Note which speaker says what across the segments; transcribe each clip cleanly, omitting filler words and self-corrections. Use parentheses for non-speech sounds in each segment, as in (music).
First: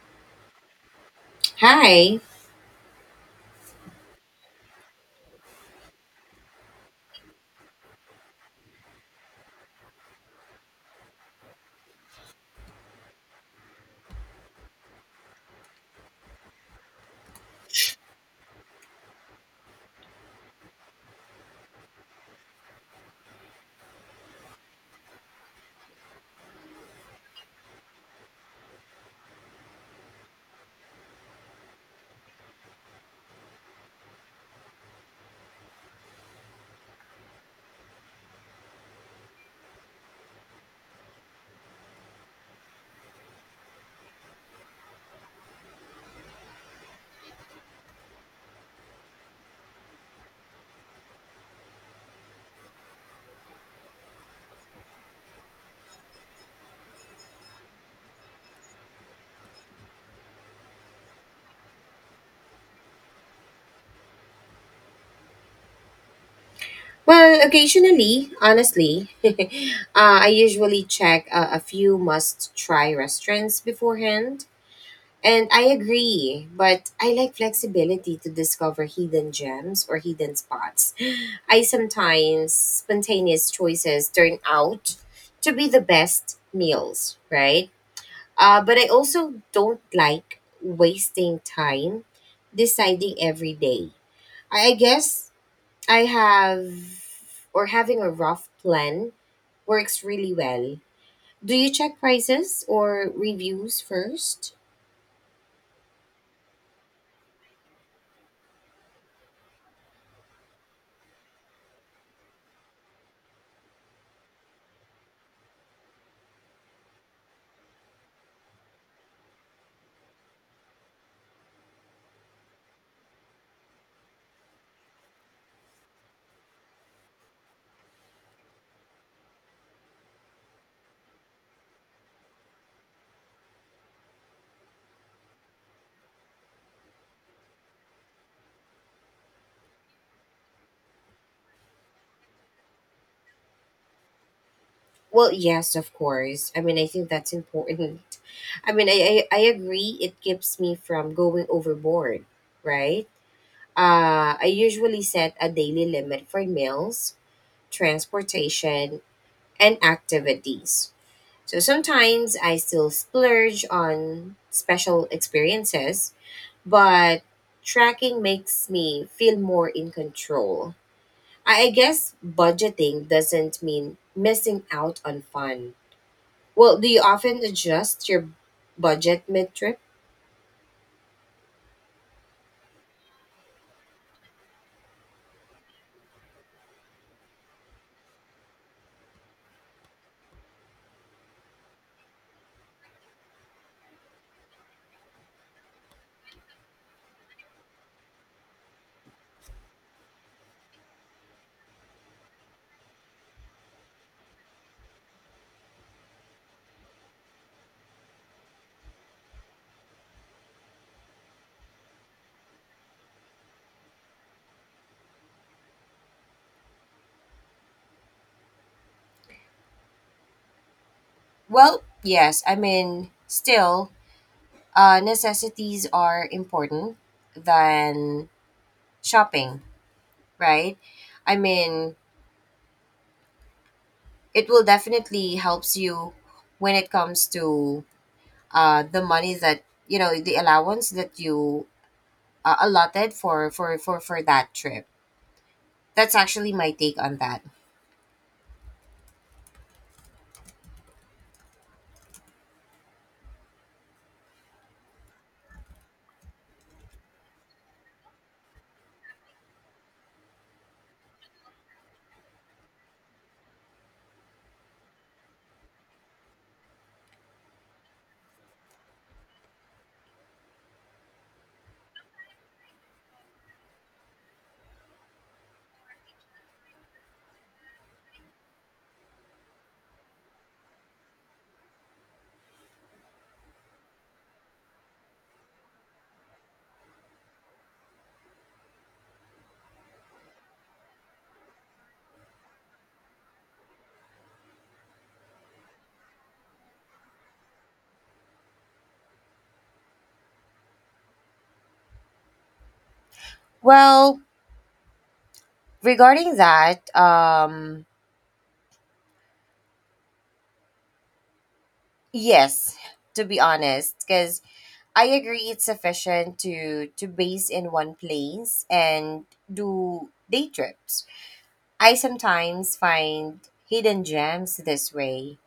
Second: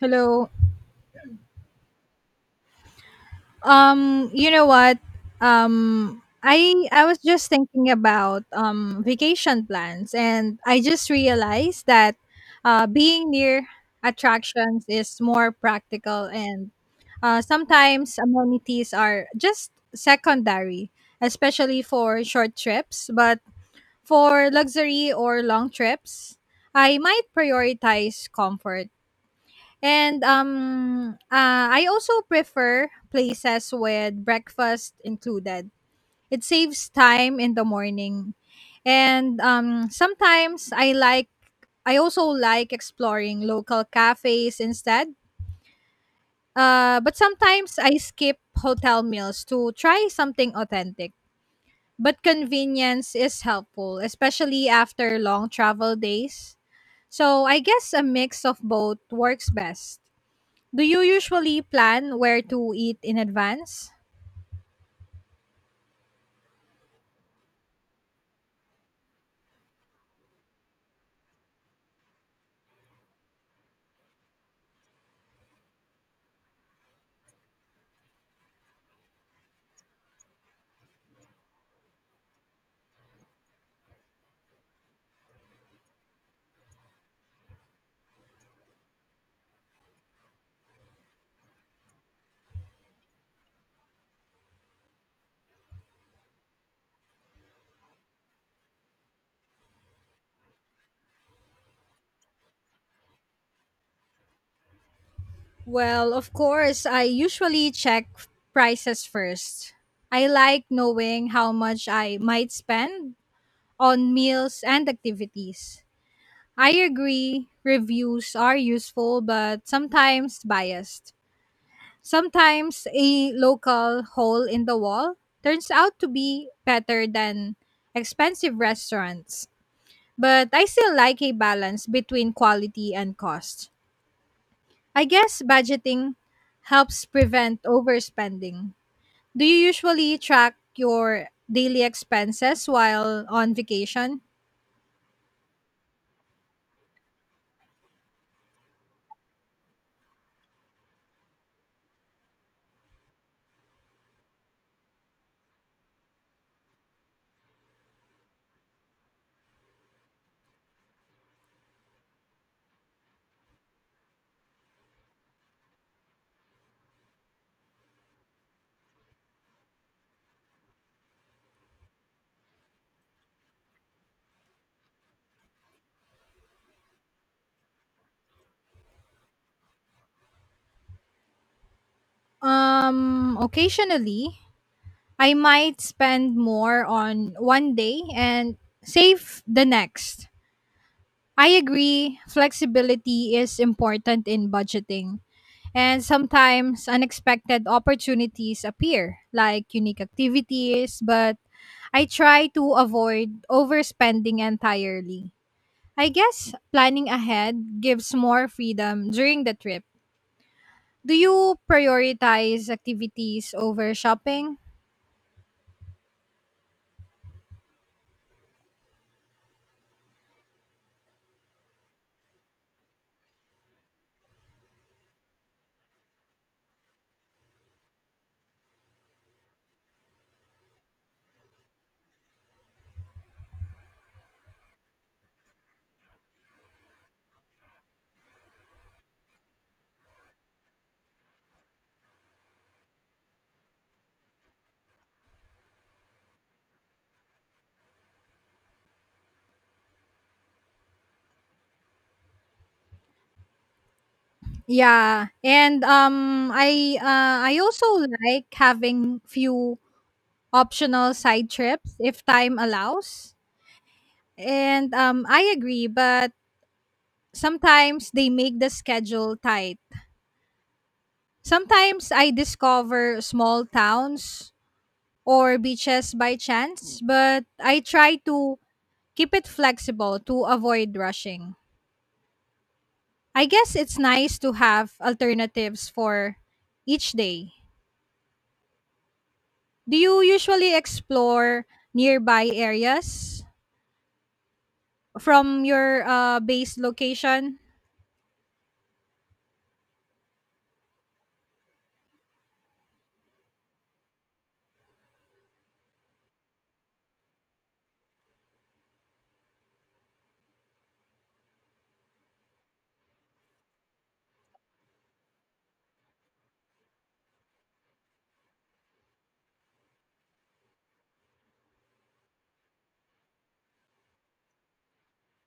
Speaker 1: Hello.
Speaker 2: Hi.
Speaker 1: You know what? I was just thinking about vacation plans, and I just realized that being near attractions is more practical, and sometimes amenities are just secondary, especially for short trips. But for luxury or long trips, I might prioritize comfort. And I also prefer places with breakfast included. It saves time in the morning. And sometimes I like I also like exploring local cafes instead. But sometimes I skip hotel meals to try something authentic. But convenience is helpful, especially after long travel days. So I guess a mix of both works best. Do you usually plan where to eat in advance?
Speaker 2: Well, occasionally, honestly, (laughs) I usually check a few must try restaurants beforehand. And I agree, but I like flexibility to discover hidden gems or hidden spots. I sometimes spontaneous choices turn out to be the best meals, right? But I also don't like wasting time deciding every day. I guess I have or having a rough plan works really well. Do you check prices or reviews first?
Speaker 1: Well, of course, I usually check prices first. I like knowing how much I might spend on meals and activities. I agree, reviews are useful but sometimes biased. Sometimes a local hole in the wall turns out to be better than expensive restaurants. But I still like a balance between quality and cost. I guess budgeting helps prevent overspending. Do you usually track your daily expenses while on vacation?
Speaker 2: Well, yes, of course. I mean, I think that's (laughs) important. I mean, I agree it keeps me from going overboard, right? I usually set a daily limit for meals, transportation, and activities. So sometimes I still splurge on special experiences but tracking makes me feel more in control. I guess budgeting doesn't mean missing out on fun. Well, do you often adjust your budget mid trip?
Speaker 1: Occasionally, I might spend more on one day and save the next. I agree, flexibility is important in budgeting. And sometimes unexpected opportunities appear, like unique activities, but I try to avoid overspending entirely. I guess planning ahead gives more freedom during the trip. Do you prioritize activities over shopping?
Speaker 2: Well, yes. I mean, still, necessities are important than shopping, right? I mean, it will definitely helps you when it comes to the money that you know the allowance that you allotted for, for that trip. That's actually my take on that.
Speaker 1: Yeah, and I also like having few optional side trips if time allows. And I agree, but sometimes they make the schedule tight. Sometimes I discover small towns or beaches by chance, but I try to keep it flexible to avoid rushing. I guess it's nice to have alternatives for each day. Do you usually explore nearby areas from your base location?
Speaker 2: Well, regarding that, yes, to be honest, because I agree it's sufficient to base in one place and do day trips. I sometimes find hidden gems this way,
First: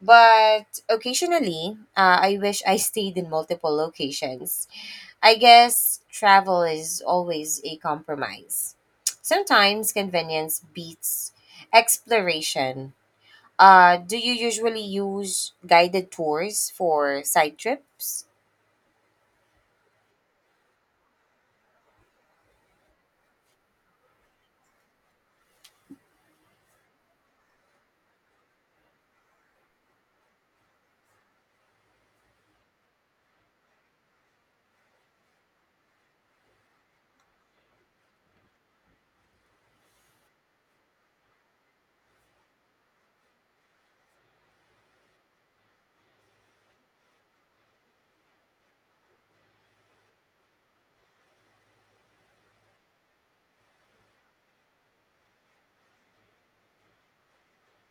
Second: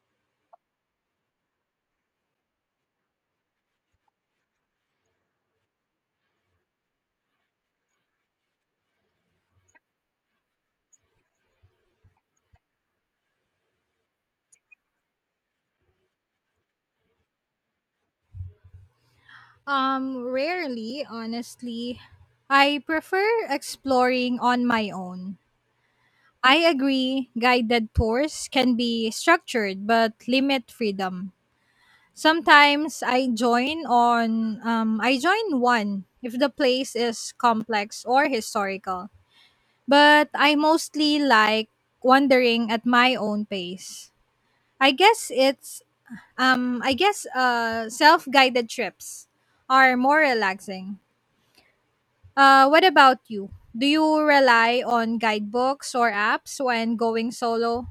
Speaker 2: but occasionally, I wish I stayed in multiple locations. I guess travel is always a compromise. Sometimes convenience beats exploration. Do you usually use guided tours for side trips?
Speaker 1: Rarely, honestly. I prefer exploring on my own. I agree, guided tours can be structured but limit freedom. Sometimes I join on I join one if the place is complex or historical. But I mostly like wandering at my own pace. I guess it's I guess self-guided trips are more relaxing. What about you? Do you rely on guidebooks or apps when going solo?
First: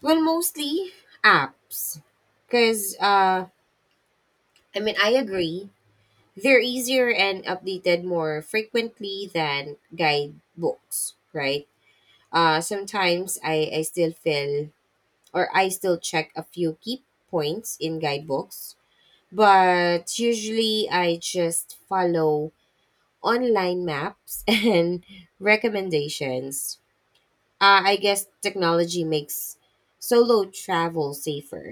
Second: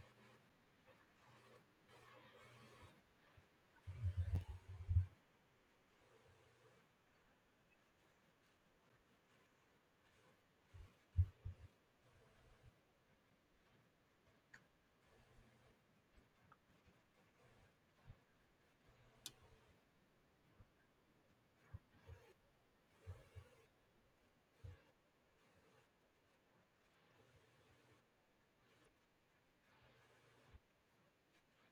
Speaker 2: Well, mostly apps. Because, I mean, I agree. They're easier and updated more frequently than guidebooks, right? Sometimes I still feel, or I still check a few key points in guidebooks but usually I just follow online maps (laughs) and recommendations. I guess technology makes solo travel safer.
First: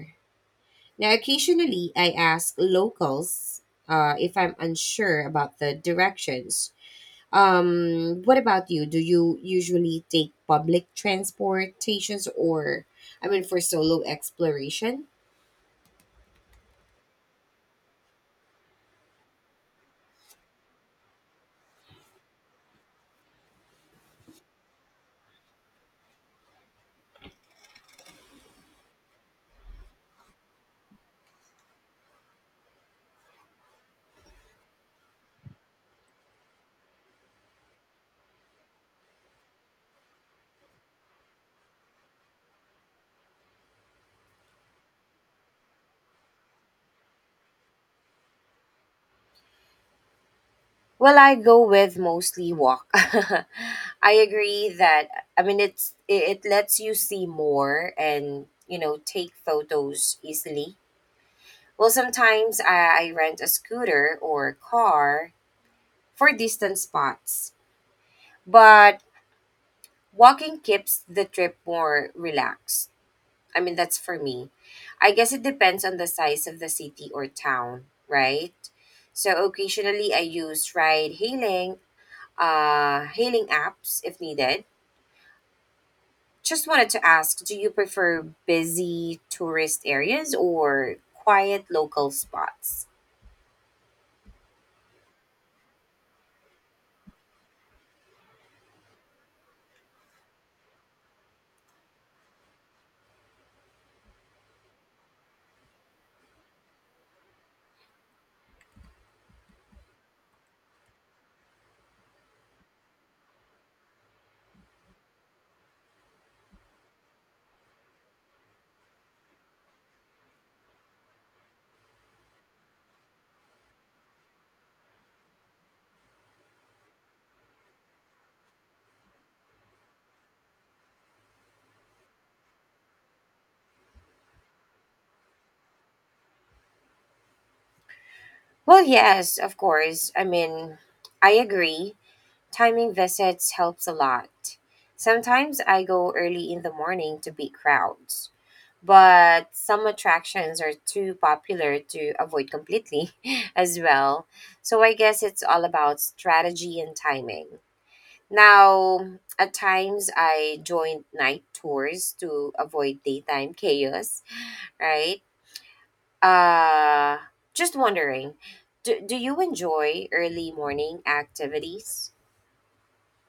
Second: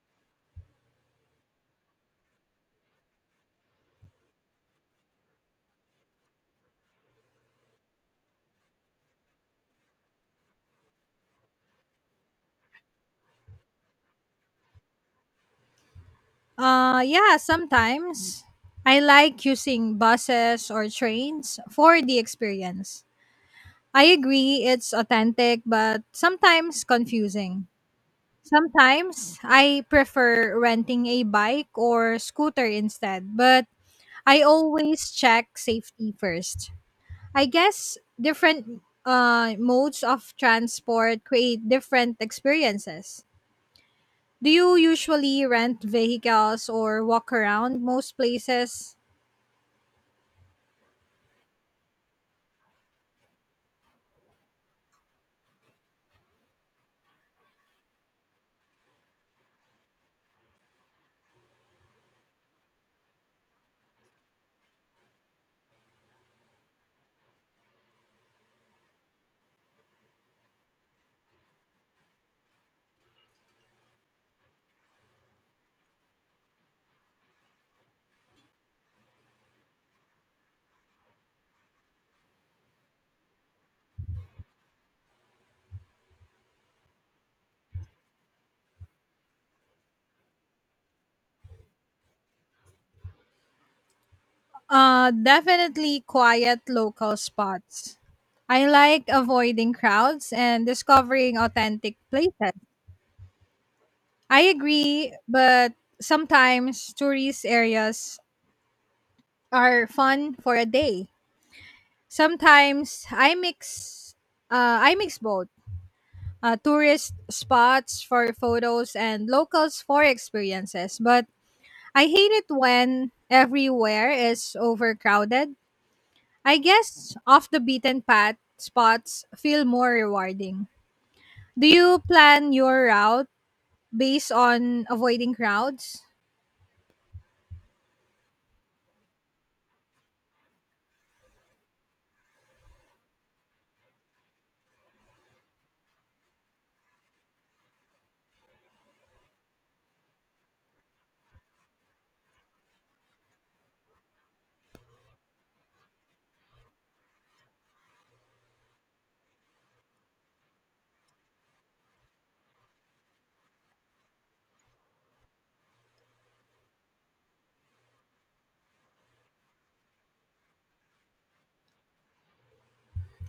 Speaker 2: Now, occasionally I ask locals if I'm unsure about the directions. What about you? Do you usually take public transportations or, I mean, for solo exploration?
Speaker 1: Yeah, sometimes I like using buses or trains for the experience. I agree it's authentic but sometimes confusing. Sometimes I prefer renting a bike or scooter instead, but I always check safety first. I guess different modes of transport create different experiences. Do you usually rent vehicles or walk around most places?
Speaker 2: Well, I go with mostly walk. (laughs) I agree that I mean it lets you see more and you know take photos easily. Well, sometimes I rent a scooter or car for distant spots, but walking keeps the trip more relaxed. I mean that's for me. I guess it depends on the size of the city or town, right? So occasionally I use ride hailing hailing apps if needed. Just wanted to ask, do you prefer busy tourist areas or quiet local spots?
Speaker 1: Definitely quiet local spots. I like avoiding crowds and discovering authentic places. I agree, but sometimes tourist areas are fun for a day. Sometimes I mix both. Tourist spots for photos and locals for experiences. But I hate it when everywhere is overcrowded. I guess off the beaten path spots feel more rewarding. Do you plan your route based on avoiding crowds?
Speaker 2: Well, yes, of course. I mean, I agree. Timing visits helps a lot. Sometimes I go early in the morning to beat crowds, but some attractions are too popular to avoid completely (laughs) as well. So I guess it's all about strategy and timing. Now, at times I joined night tours to avoid daytime chaos, right? Uh, just wondering, do you enjoy early morning activities?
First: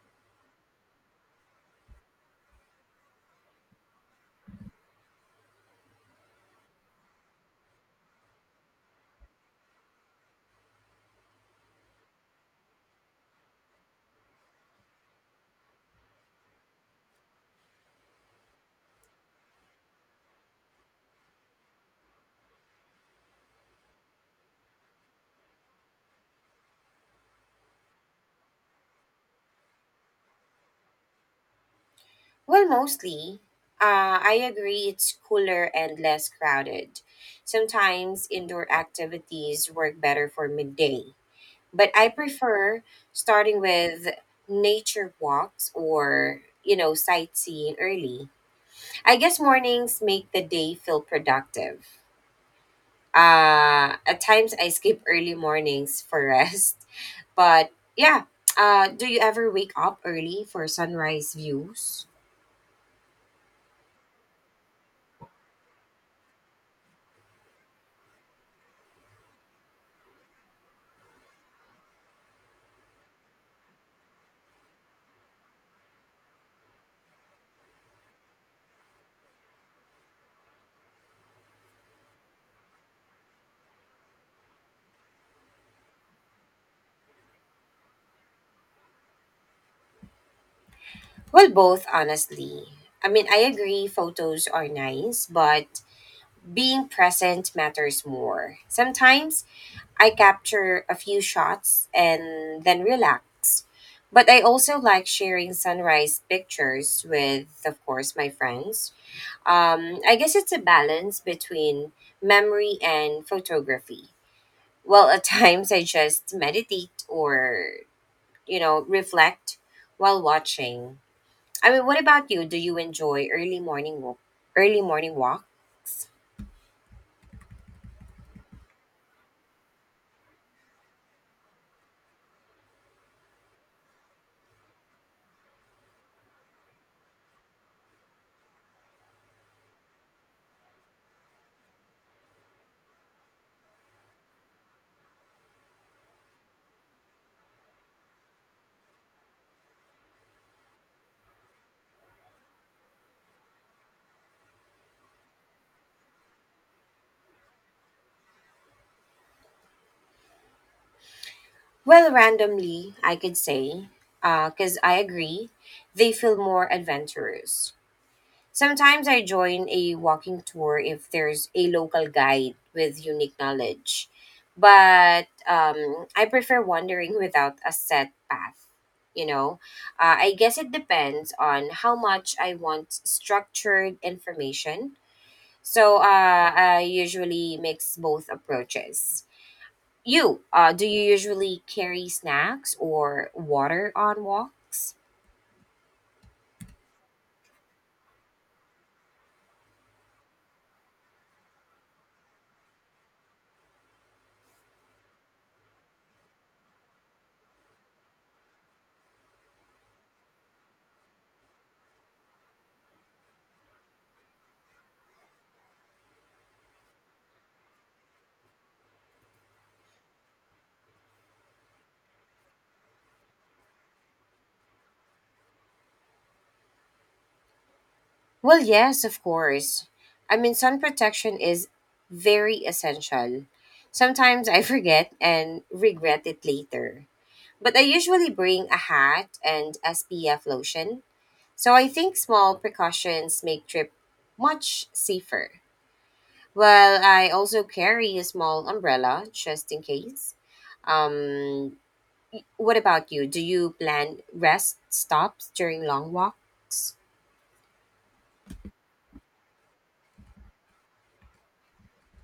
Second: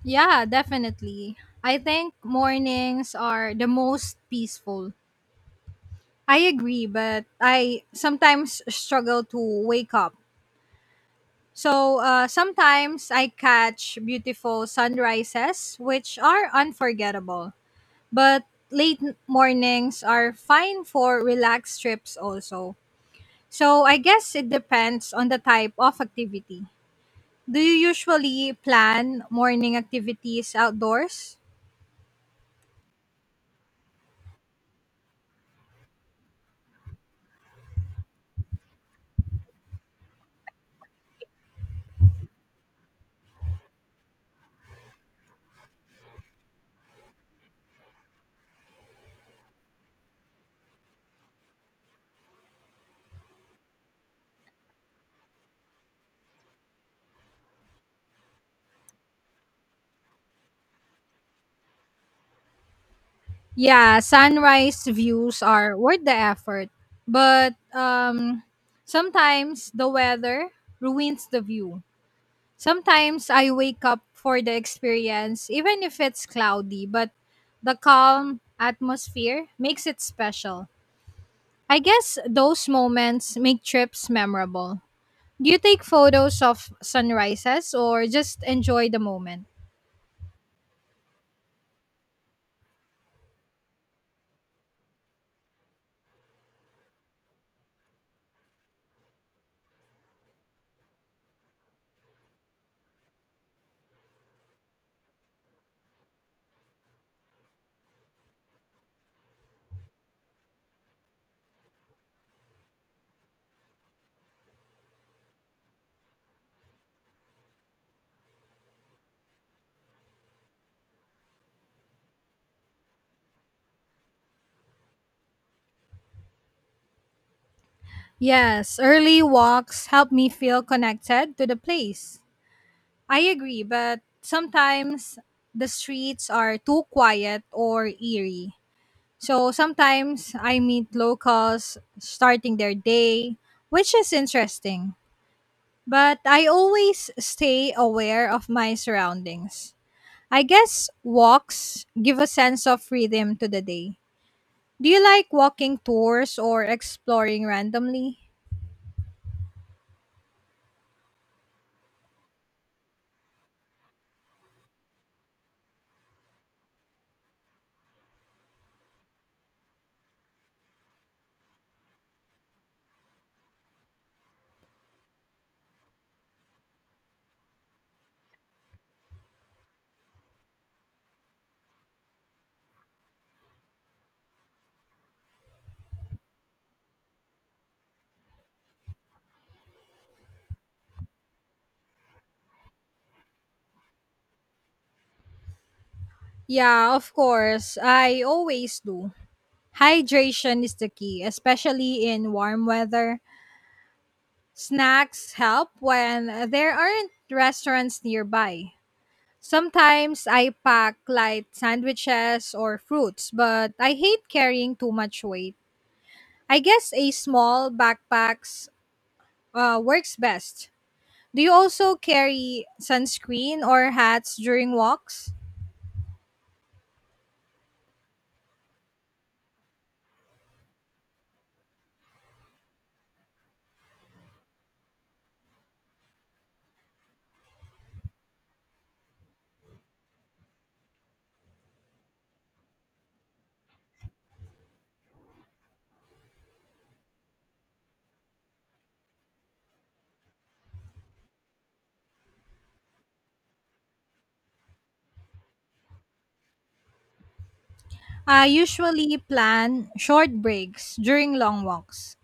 Speaker 1: Yeah, definitely. I think mornings are the most peaceful. I agree, but I sometimes struggle to wake up. So sometimes I catch beautiful sunrises, which are unforgettable. But late mornings are fine for relaxed trips also. So I guess it depends on the type of activity. Do you usually plan morning activities outdoors?
Speaker 2: Well, mostly. I agree it's cooler and less crowded. Sometimes indoor activities work better for midday, but I prefer starting with nature walks or, you know, sightseeing early. I guess mornings make the day feel productive. At times I skip early mornings for rest. (laughs) But yeah, do you ever wake up early for sunrise views?
Speaker 1: Yeah, sunrise views are worth the effort, but sometimes the weather ruins the view. Sometimes I wake up for the experience, even if it's cloudy, but the calm atmosphere makes it special. I guess those moments make trips memorable. Do you take photos of sunrises or just enjoy the moment?
Speaker 2: Well, both, honestly. I mean, I agree photos are nice, but being present matters more. Sometimes I capture a few shots and then relax. But I also like sharing sunrise pictures with, of course, my friends. I guess it's a balance between memory and photography. Well, at (laughs) times I just meditate or, you know, reflect while watching. I mean, what about you? Do you enjoy early morning walk, early morning walks?
Speaker 1: Yes, early walks help me feel connected to the place. I agree, but sometimes the streets are too quiet or eerie. So sometimes I meet locals starting their day, which is interesting. But I always stay aware of my surroundings. I guess walks give a sense of freedom to the day. Do you like walking tours or exploring randomly?
Speaker 2: Well, randomly, I could say, because I agree, they feel more adventurous. Sometimes I join a walking tour if there's a local guide with unique knowledge, but I prefer wandering without a set path. You know, I guess it depends on how much I want structured information. So I usually mix both approaches. You, do you usually carry snacks or water on walks?
Speaker 1: Yeah, of course. I always do. Hydration is the key, especially in warm weather. Snacks help when there aren't restaurants nearby. Sometimes I pack light sandwiches or fruits, but I hate carrying too much weight. I guess a small backpacks works best. Do you also carry sunscreen or hats during walks?
Speaker 2: Well, yes, of course. I mean, sun protection is very essential. Sometimes I (laughs) forget and regret it later. But I usually bring a hat and SPF lotion. So I think small precautions make trip much safer. Well, I also carry a small umbrella just in case. Um, what about you? Do you plan rest stops during long walks?
Speaker 1: I usually plan short breaks during long walks.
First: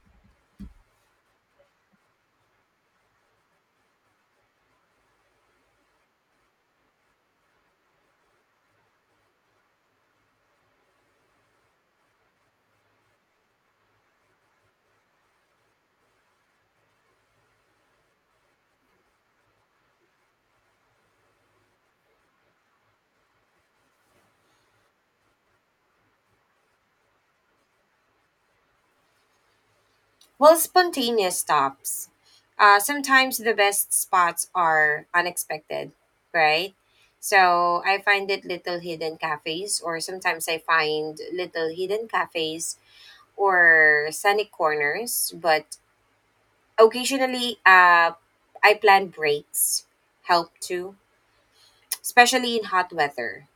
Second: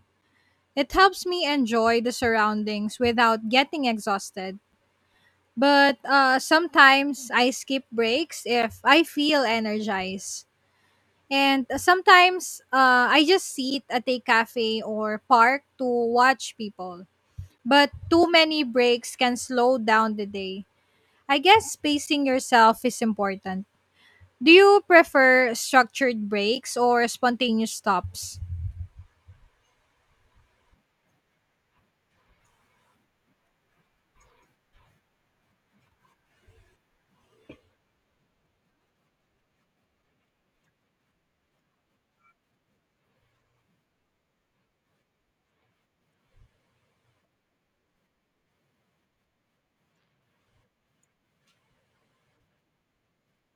Speaker 1: It helps me enjoy the surroundings without getting exhausted. But sometimes I skip breaks if I feel energized. And sometimes I just sit at a cafe or park to watch people. But too many breaks can slow down the day. I guess spacing yourself is important. Do you prefer structured breaks or spontaneous stops?
Speaker 2: Well, spontaneous stops. Sometimes the best spots are unexpected, right? So I find it little hidden cafes, or sometimes I find little hidden cafes or scenic corners. But occasionally, I plan breaks help too, especially in hot weather.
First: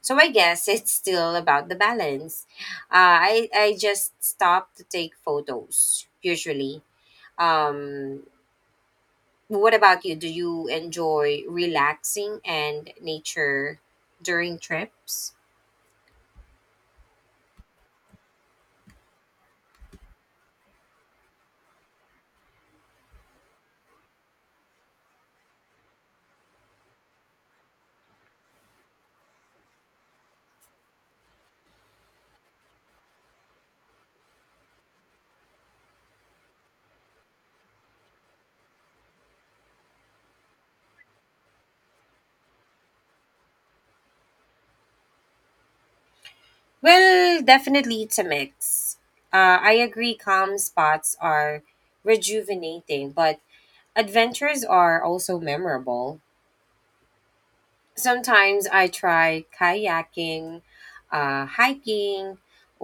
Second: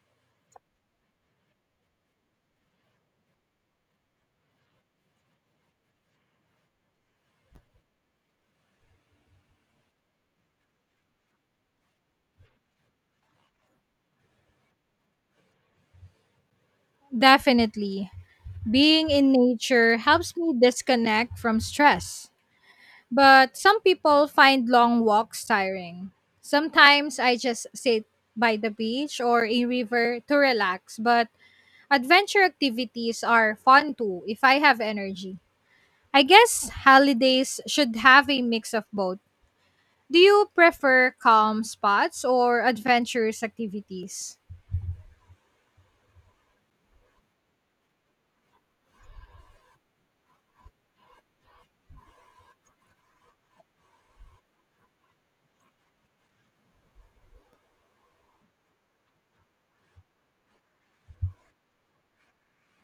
Speaker 2: So I guess (laughs) it's still about the balance. I just stop to take photos usually. um What about you? Do you enjoy relaxing and nature during trips?
Speaker 1: Definitely. Being in nature helps me disconnect from stress. But some people find long walks tiring. Sometimes I just sit by the beach or a river to relax, but adventure activities are fun too if I have energy. I guess holidays should have a mix of both. Do you prefer calm spots or adventurous activities?
Speaker 2: Well, definitely it's a mix. I agree, calm spots are rejuvenating, but adventures are also memorable. Sometimes I try kayaking, hiking,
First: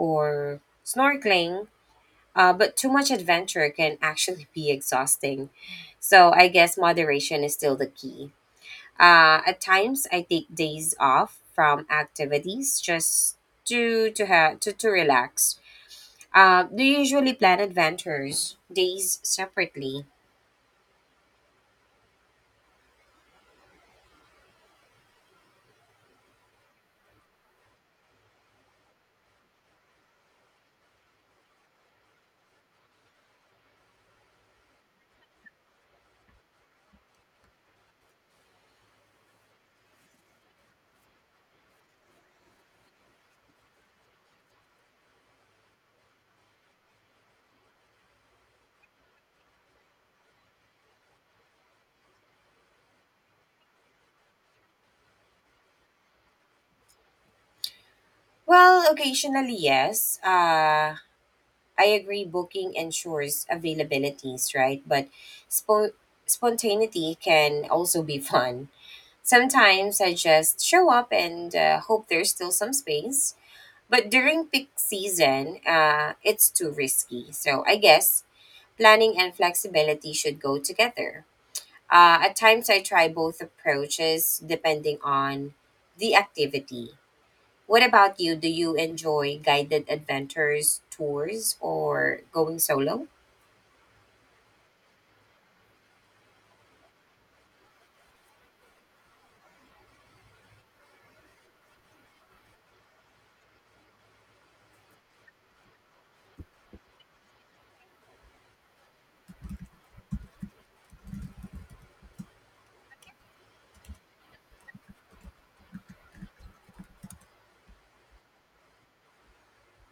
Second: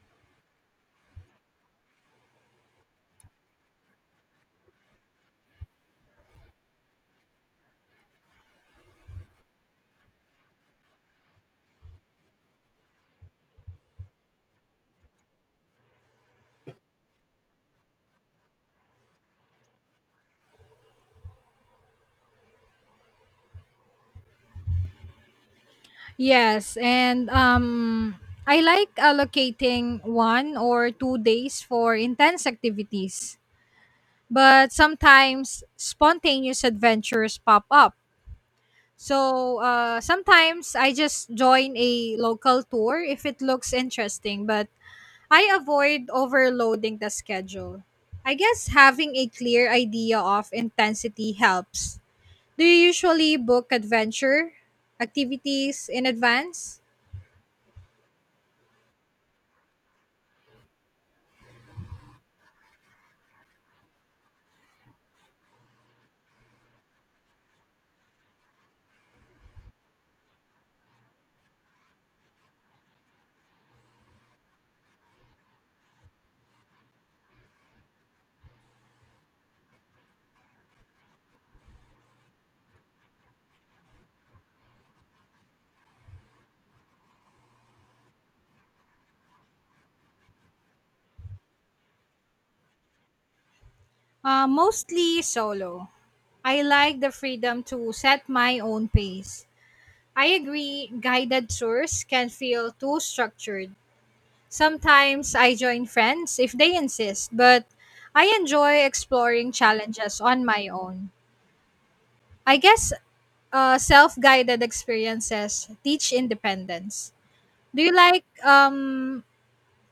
Speaker 2: or snorkeling, but too much adventure can actually be exhausting. So I guess moderation is still the key. At times, I take days off from activities just to relax. Do you usually plan adventures days separately?
Speaker 1: Yes, and I like allocating one or two days for intense activities, but sometimes spontaneous adventures pop up. So sometimes I just join a local tour if it looks interesting, but I avoid overloading the schedule. I guess having a clear idea of intensity helps. Do you usually book adventure activities in advance?
Speaker 2: Well, occasionally, yes. I agree. Booking ensures availabilities, right? But spo- spontaneity can also be fun. Sometimes I just show up and hope there's still some space. But during peak season, it's too risky. So I guess planning and flexibility should go together. At times, I try both approaches depending on the activity. What about you? Do you enjoy guided adventures, tours, or going solo?
Speaker 1: Mostly solo. I like the freedom to set my own pace. I agree, guided tours can feel too structured. Sometimes I join friends if they insist, but I enjoy exploring challenges on my own. I guess self guided experiences teach independence. Do you like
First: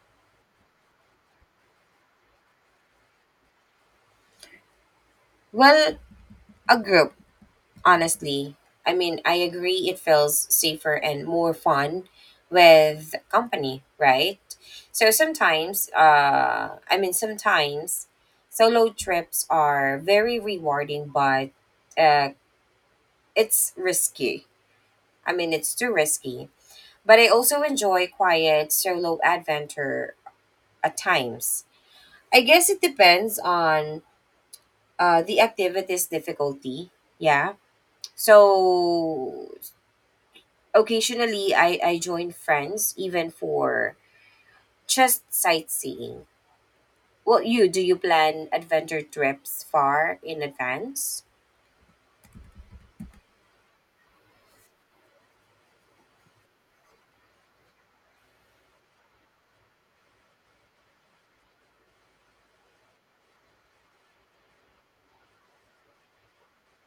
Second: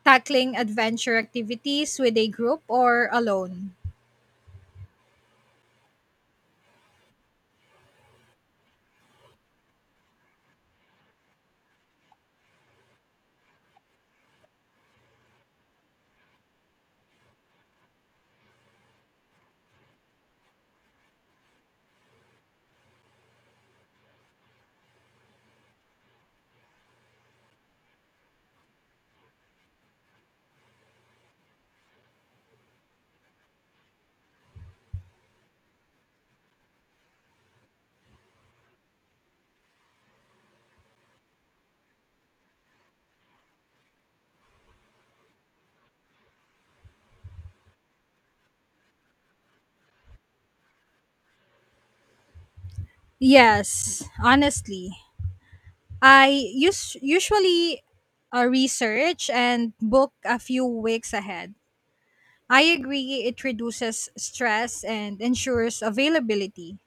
Speaker 1: tackling adventure activities with a group or alone?
Speaker 2: Well, a group, honestly. I mean, I agree it feels safer and more fun with company, right? So sometimes, sometimes solo trips are very rewarding but uh, it's risky. I mean, it's too risky. But I also enjoy quiet solo adventure at times. I guess it depends on the activity's difficulty. Yeah. So occasionally I join friends even for just sightseeing. Well, you do you plan adventure trips far in advance?
Speaker 1: Yes, honestly. Usually research and book a few weeks ahead. I agree it reduces stress and ensures availability.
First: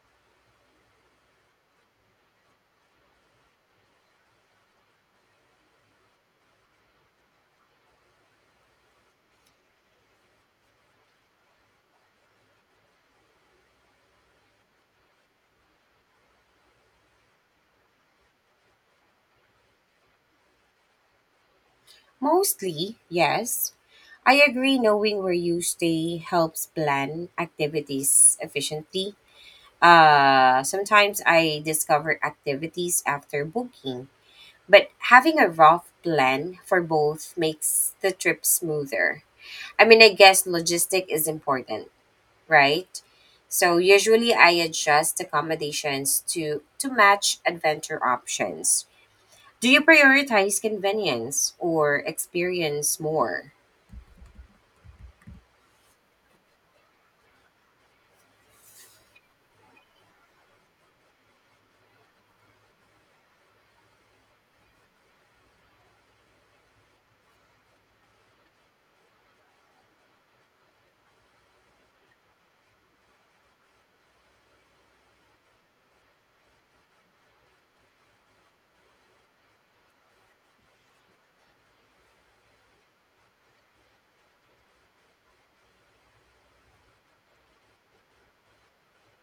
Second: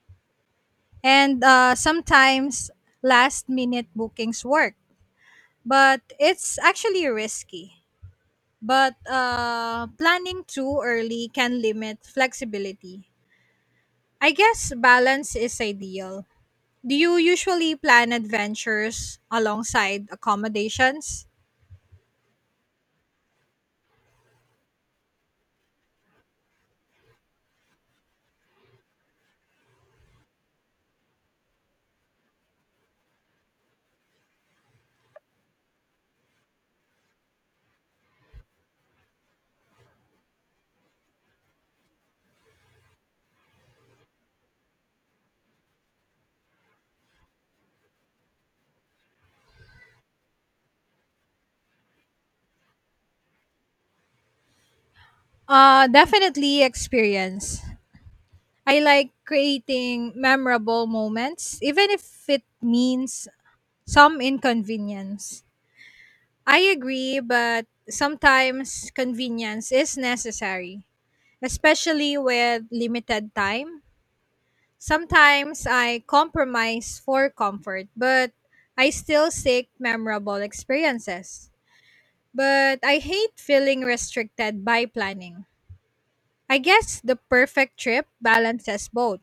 Speaker 1: And sometimes last minute bookings work, but it's actually risky. But planning too early can limit flexibility. I guess balance is ideal. Do you usually plan adventures alongside accommodations?
Speaker 2: Mostly, yes. I agree knowing where you stay helps plan activities efficiently. Sometimes I discover activities after booking, but having a rough plan for both makes the trip smoother. I mean, I guess logistic is important, right? So usually I adjust accommodations to match adventure options. Do you prioritize convenience or experience more?
Speaker 1: Definitely experience. I like creating memorable moments, even if it means some inconvenience. I agree, but sometimes convenience is necessary, especially with limited time. Sometimes I compromise for comfort, but I still seek memorable experiences. But I hate feeling restricted by planning. I guess the perfect trip balances both.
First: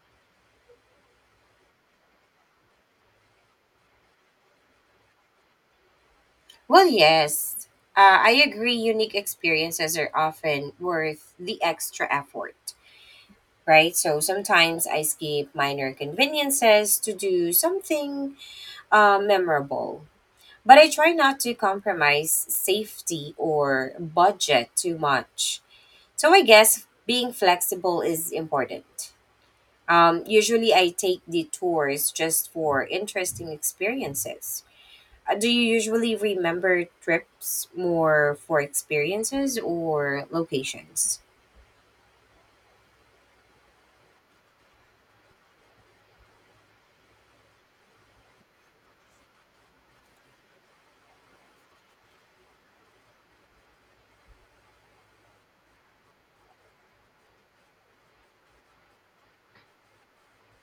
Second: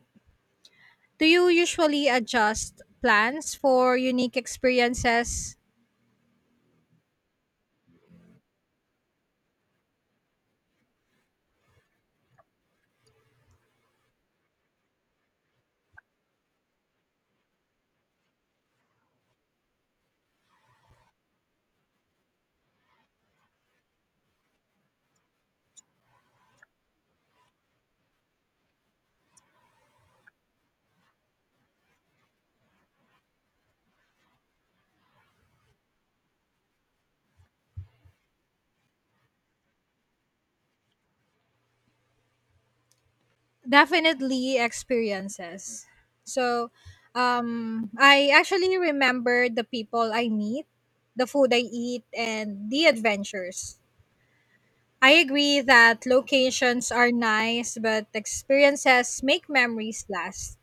Speaker 1: Do you usually adjust plans for unique experiences?
Speaker 2: Well, yes. I agree. Unique experiences are often worth the extra effort, right? So sometimes I skip minor conveniences to do something memorable. But I try not to compromise safety or budget too much. So I guess being flexible is important. Usually, I take detours just for interesting experiences. Do you usually remember trips more for experiences or locations?
Speaker 1: Definitely experiences. So, I actually remember the people I meet, the food I eat, and the adventures. I agree that locations are nice, but experiences make memories last.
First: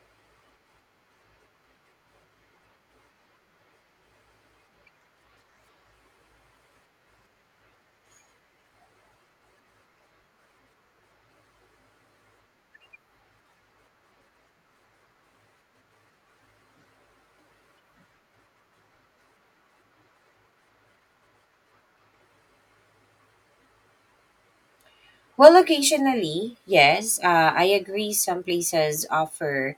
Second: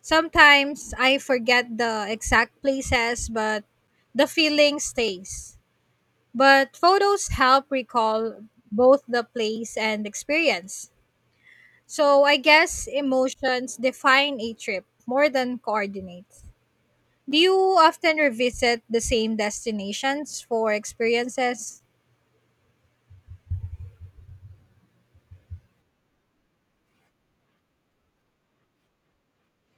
Speaker 1: Sometimes I forget the exact places, but the feeling stays. But photos help recall both the place and experience. So I guess emotions define a trip more than coordinates. Do you often revisit the same destinations for experiences?
Speaker 2: Well, locationally, yes. I agree some places offer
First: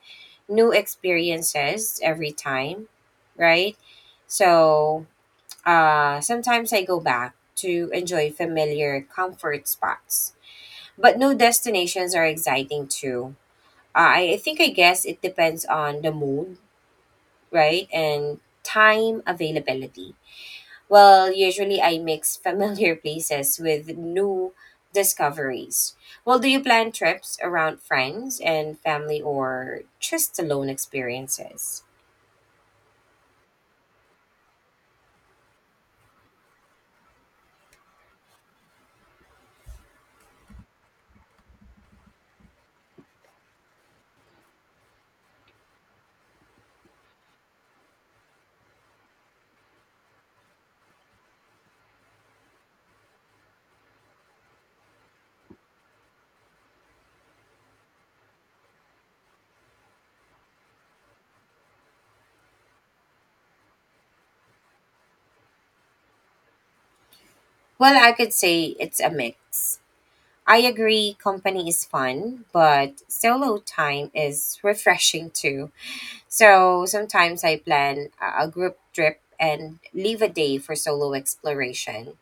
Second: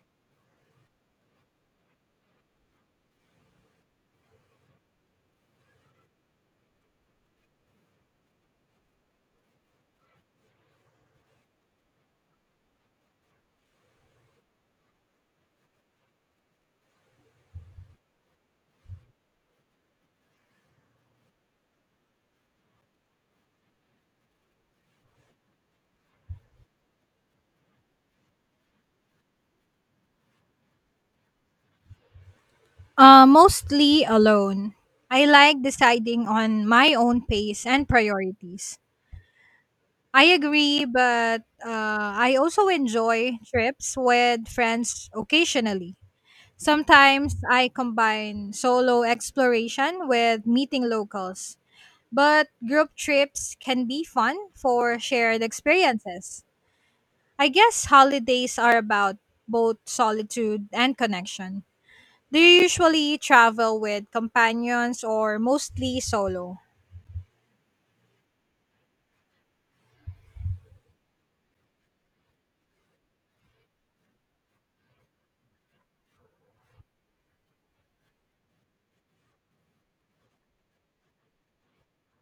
Speaker 2: new experiences every time, right? So sometimes I go back to enjoy familiar comfort spots. But new destinations are exciting too. I guess it depends on the mood, right? And time availability. Well, usually I mix familiar (laughs) places with new discoveries. Well, do you plan trips around friends and family or just alone experiences?
Speaker 1: Mostly alone. I like deciding on my own pace and priorities. I agree, but I also enjoy trips with friends occasionally. Sometimes I combine solo exploration with meeting locals, but group trips can be fun for shared experiences. I guess holidays are about both solitude and connection. Do you usually travel with companions or mostly solo?
Speaker 2: Well, I could say it's a mix. I agree, company is fun, but solo time is refreshing too. So sometimes I plan a group trip and leave a day for solo exploration.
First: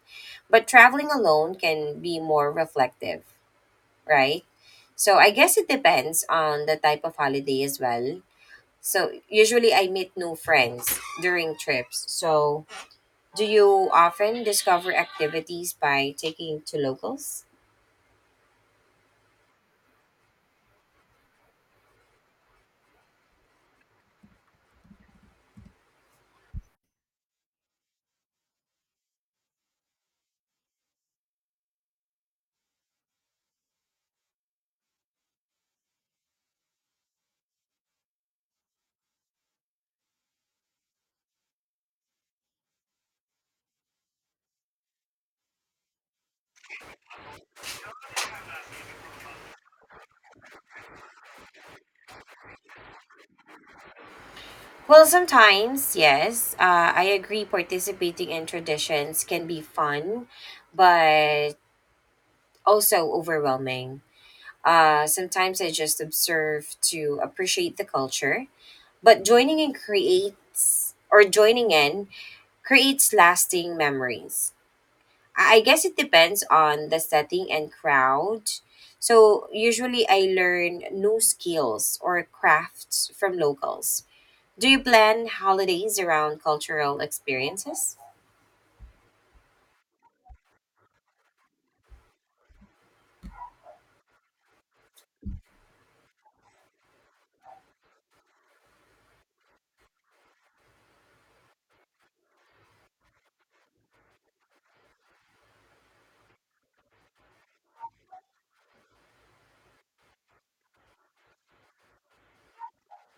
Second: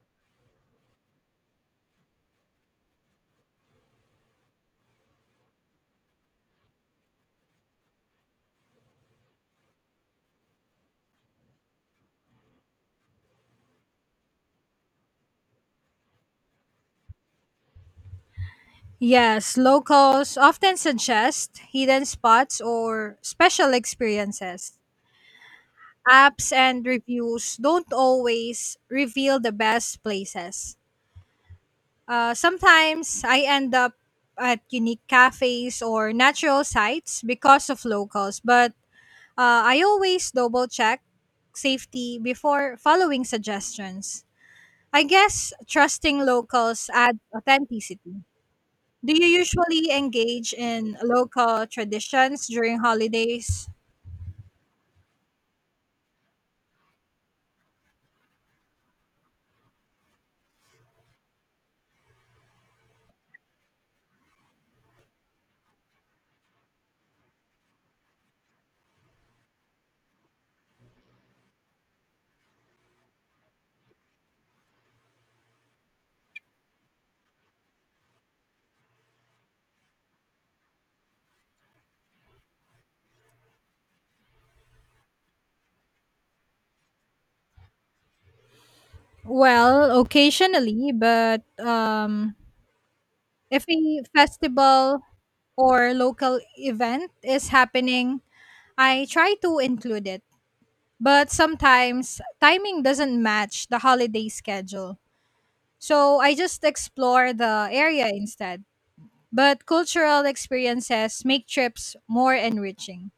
Speaker 2: But traveling alone can be more reflective, right? So I guess it depends on the type of holiday as well. So usually I meet new friends during trips. So do you often discover activities by taking to locals?
Speaker 1: Yes, locals often suggest hidden spots or special experiences. Apps and reviews don't always reveal the best places. Sometimes I end up at unique cafes or natural sites because of locals, but I always double check safety before following suggestions. I guess trusting locals adds authenticity. Do you usually engage in local traditions during holidays?
Speaker 2: Well, sometimes, yes. I agree participating in traditions can be fun, but also overwhelming. Sometimes I just observe to appreciate the culture, but joining in creates lasting memories. I guess it depends on the setting and crowd. So usually I learn new skills or crafts from locals. Do you plan holidays around cultural experiences?
Speaker 1: Well, occasionally, but if a festival or local event is happening, I try to include it, but sometimes timing doesn't match the holiday schedule. So I just explore the area instead. But cultural experiences make trips more enriching.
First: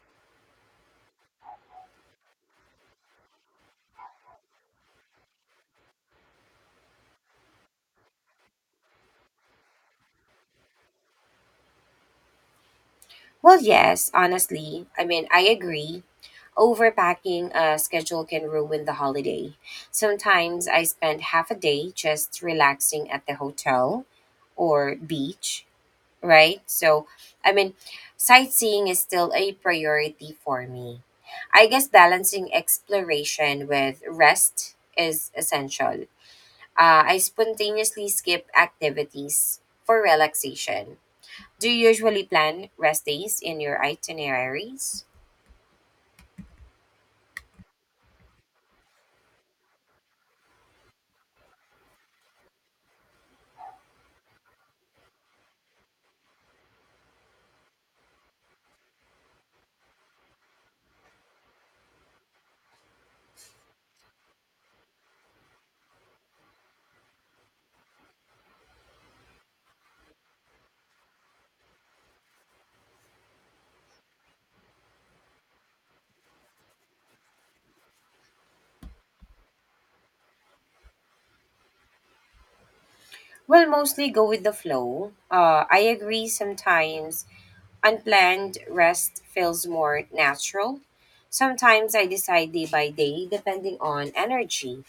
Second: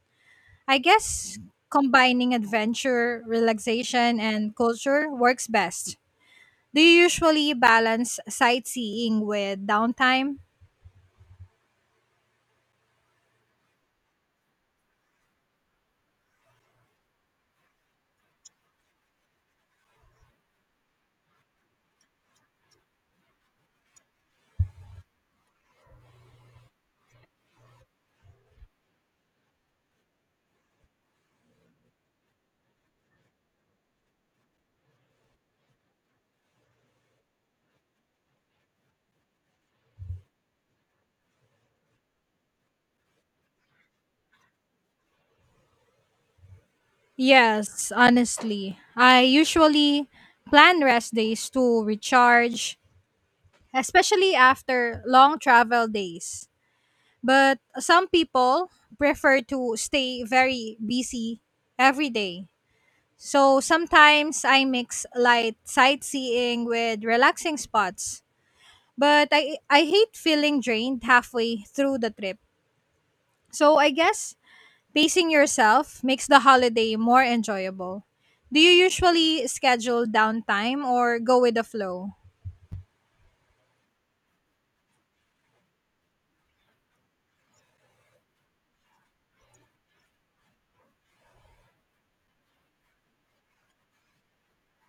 Speaker 1: I guess combining adventure, relaxation, and culture works best. Do you usually balance sightseeing with downtime?
Speaker 2: Well, yes, honestly. I mean, I agree. Overpacking a schedule can ruin the holiday. Sometimes I spend half a day just relaxing at the hotel or beach, right? So, I mean, sightseeing is still a priority for me. I guess balancing exploration with rest is essential. I spontaneously skip activities for relaxation. Do you usually plan rest days in your itineraries?
Speaker 1: Yes, honestly. I usually plan rest days to recharge, especially after long travel days. But some people prefer to stay very busy every day. So sometimes I mix light sightseeing with relaxing spots. But I hate feeling drained halfway through the trip. So I guess pacing yourself makes the holiday more enjoyable. Do you usually schedule downtime or go with the flow?
Speaker 2: Well, mostly go with the flow. I agree sometimes unplanned rest feels more natural. Sometimes I decide day by day depending on energy.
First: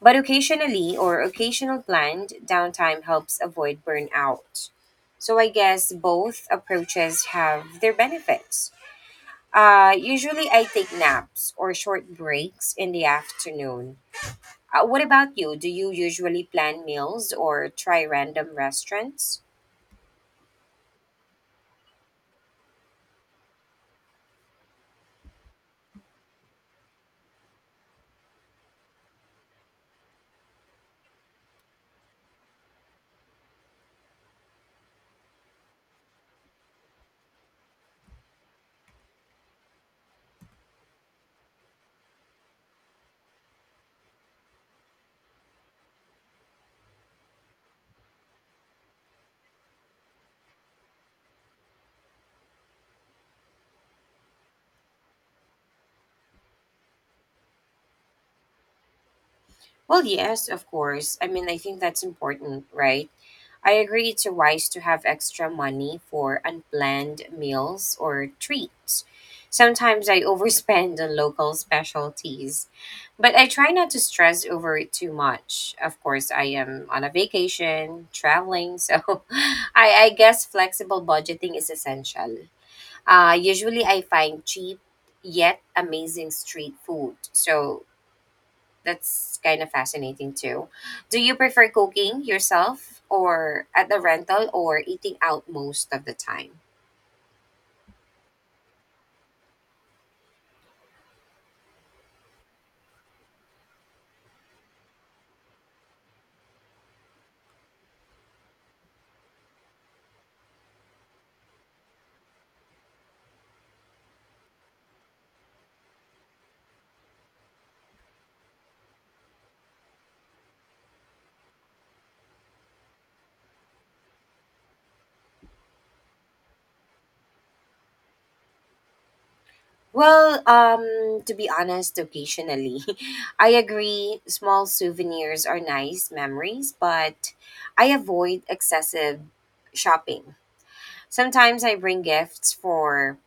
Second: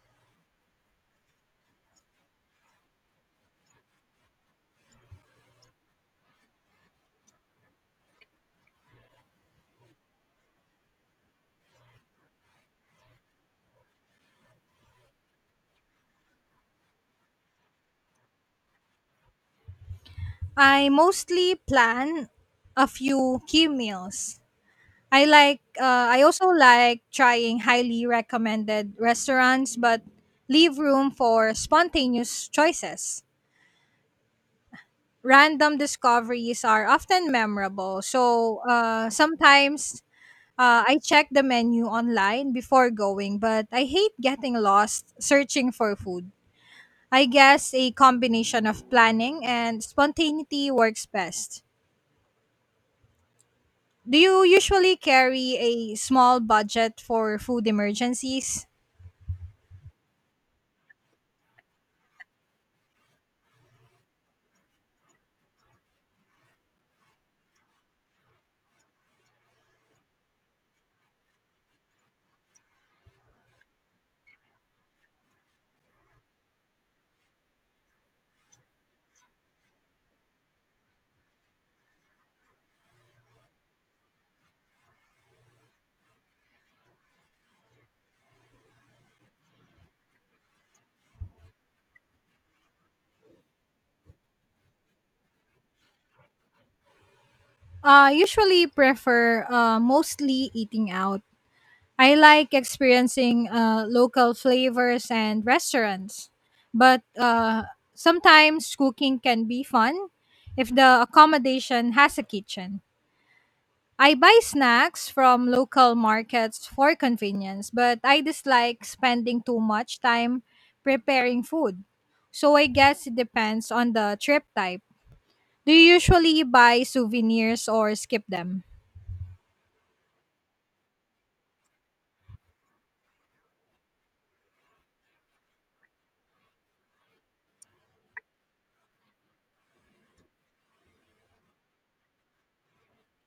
Speaker 2: But occasional planned downtime helps avoid burnout. So I guess both approaches have their benefits. Usually I take naps or short breaks in the afternoon. What about you? Do you usually plan meals or try random restaurants?
Speaker 1: I mostly plan a few key meals. I also like trying highly recommended restaurants but leave room for spontaneous choices. Random discoveries are often memorable. So sometimes I check the menu online before going, but I hate getting lost searching for food. I guess a combination of planning and spontaneity works best. Do you usually carry a small budget for food emergencies?
Speaker 2: Well, yes, of course. I mean, I think that's important, right? I agree it's wise to have extra money for unplanned meals or treats. Sometimes I (laughs) overspend on local specialties, but I try not to stress over it too much. Of course, I am on a vacation, traveling, so (laughs) I guess flexible budgeting is essential. Usually, I find cheap yet amazing street food. So that's kind of fascinating too. Do you prefer cooking yourself or at the rental or eating out most of the time?
Speaker 1: I usually prefer mostly eating out. I like experiencing local flavors and restaurants, but sometimes cooking can be fun if the accommodation has a kitchen. I buy snacks from local markets for convenience, but I dislike spending too much time preparing food. So I guess it depends on the trip type. Do you usually buy souvenirs or skip them?
Speaker 2: Well, to be honest, occasionally, (laughs) I agree small souvenirs are nice memories, but I avoid excessive shopping. Sometimes I bring gifts for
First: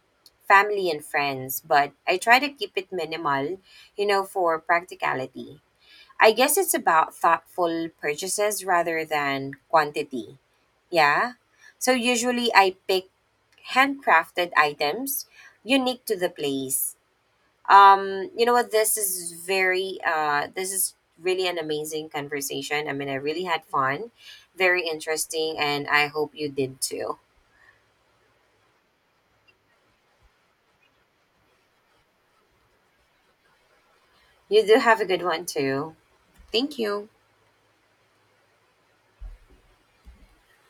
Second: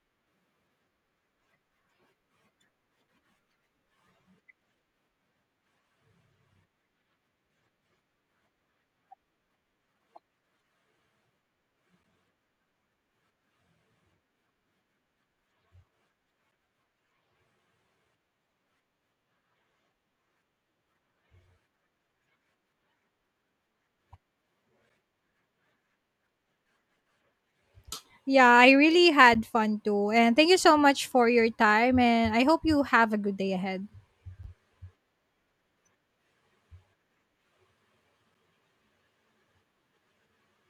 Speaker 2: family and friends, but I try to keep it minimal, you know, for practicality. I guess it's about thoughtful purchases rather than quantity. Yeah. So usually I pick handcrafted items unique to the place. You know what? This is very, this is really an amazing conversation. I mean, I really had fun, very interesting, and I hope you did too.
Speaker 1: Yeah, I really had fun too. And thank you so much for your time and I hope you have a good day ahead.
Speaker 2: You do have a good one too. Thank you.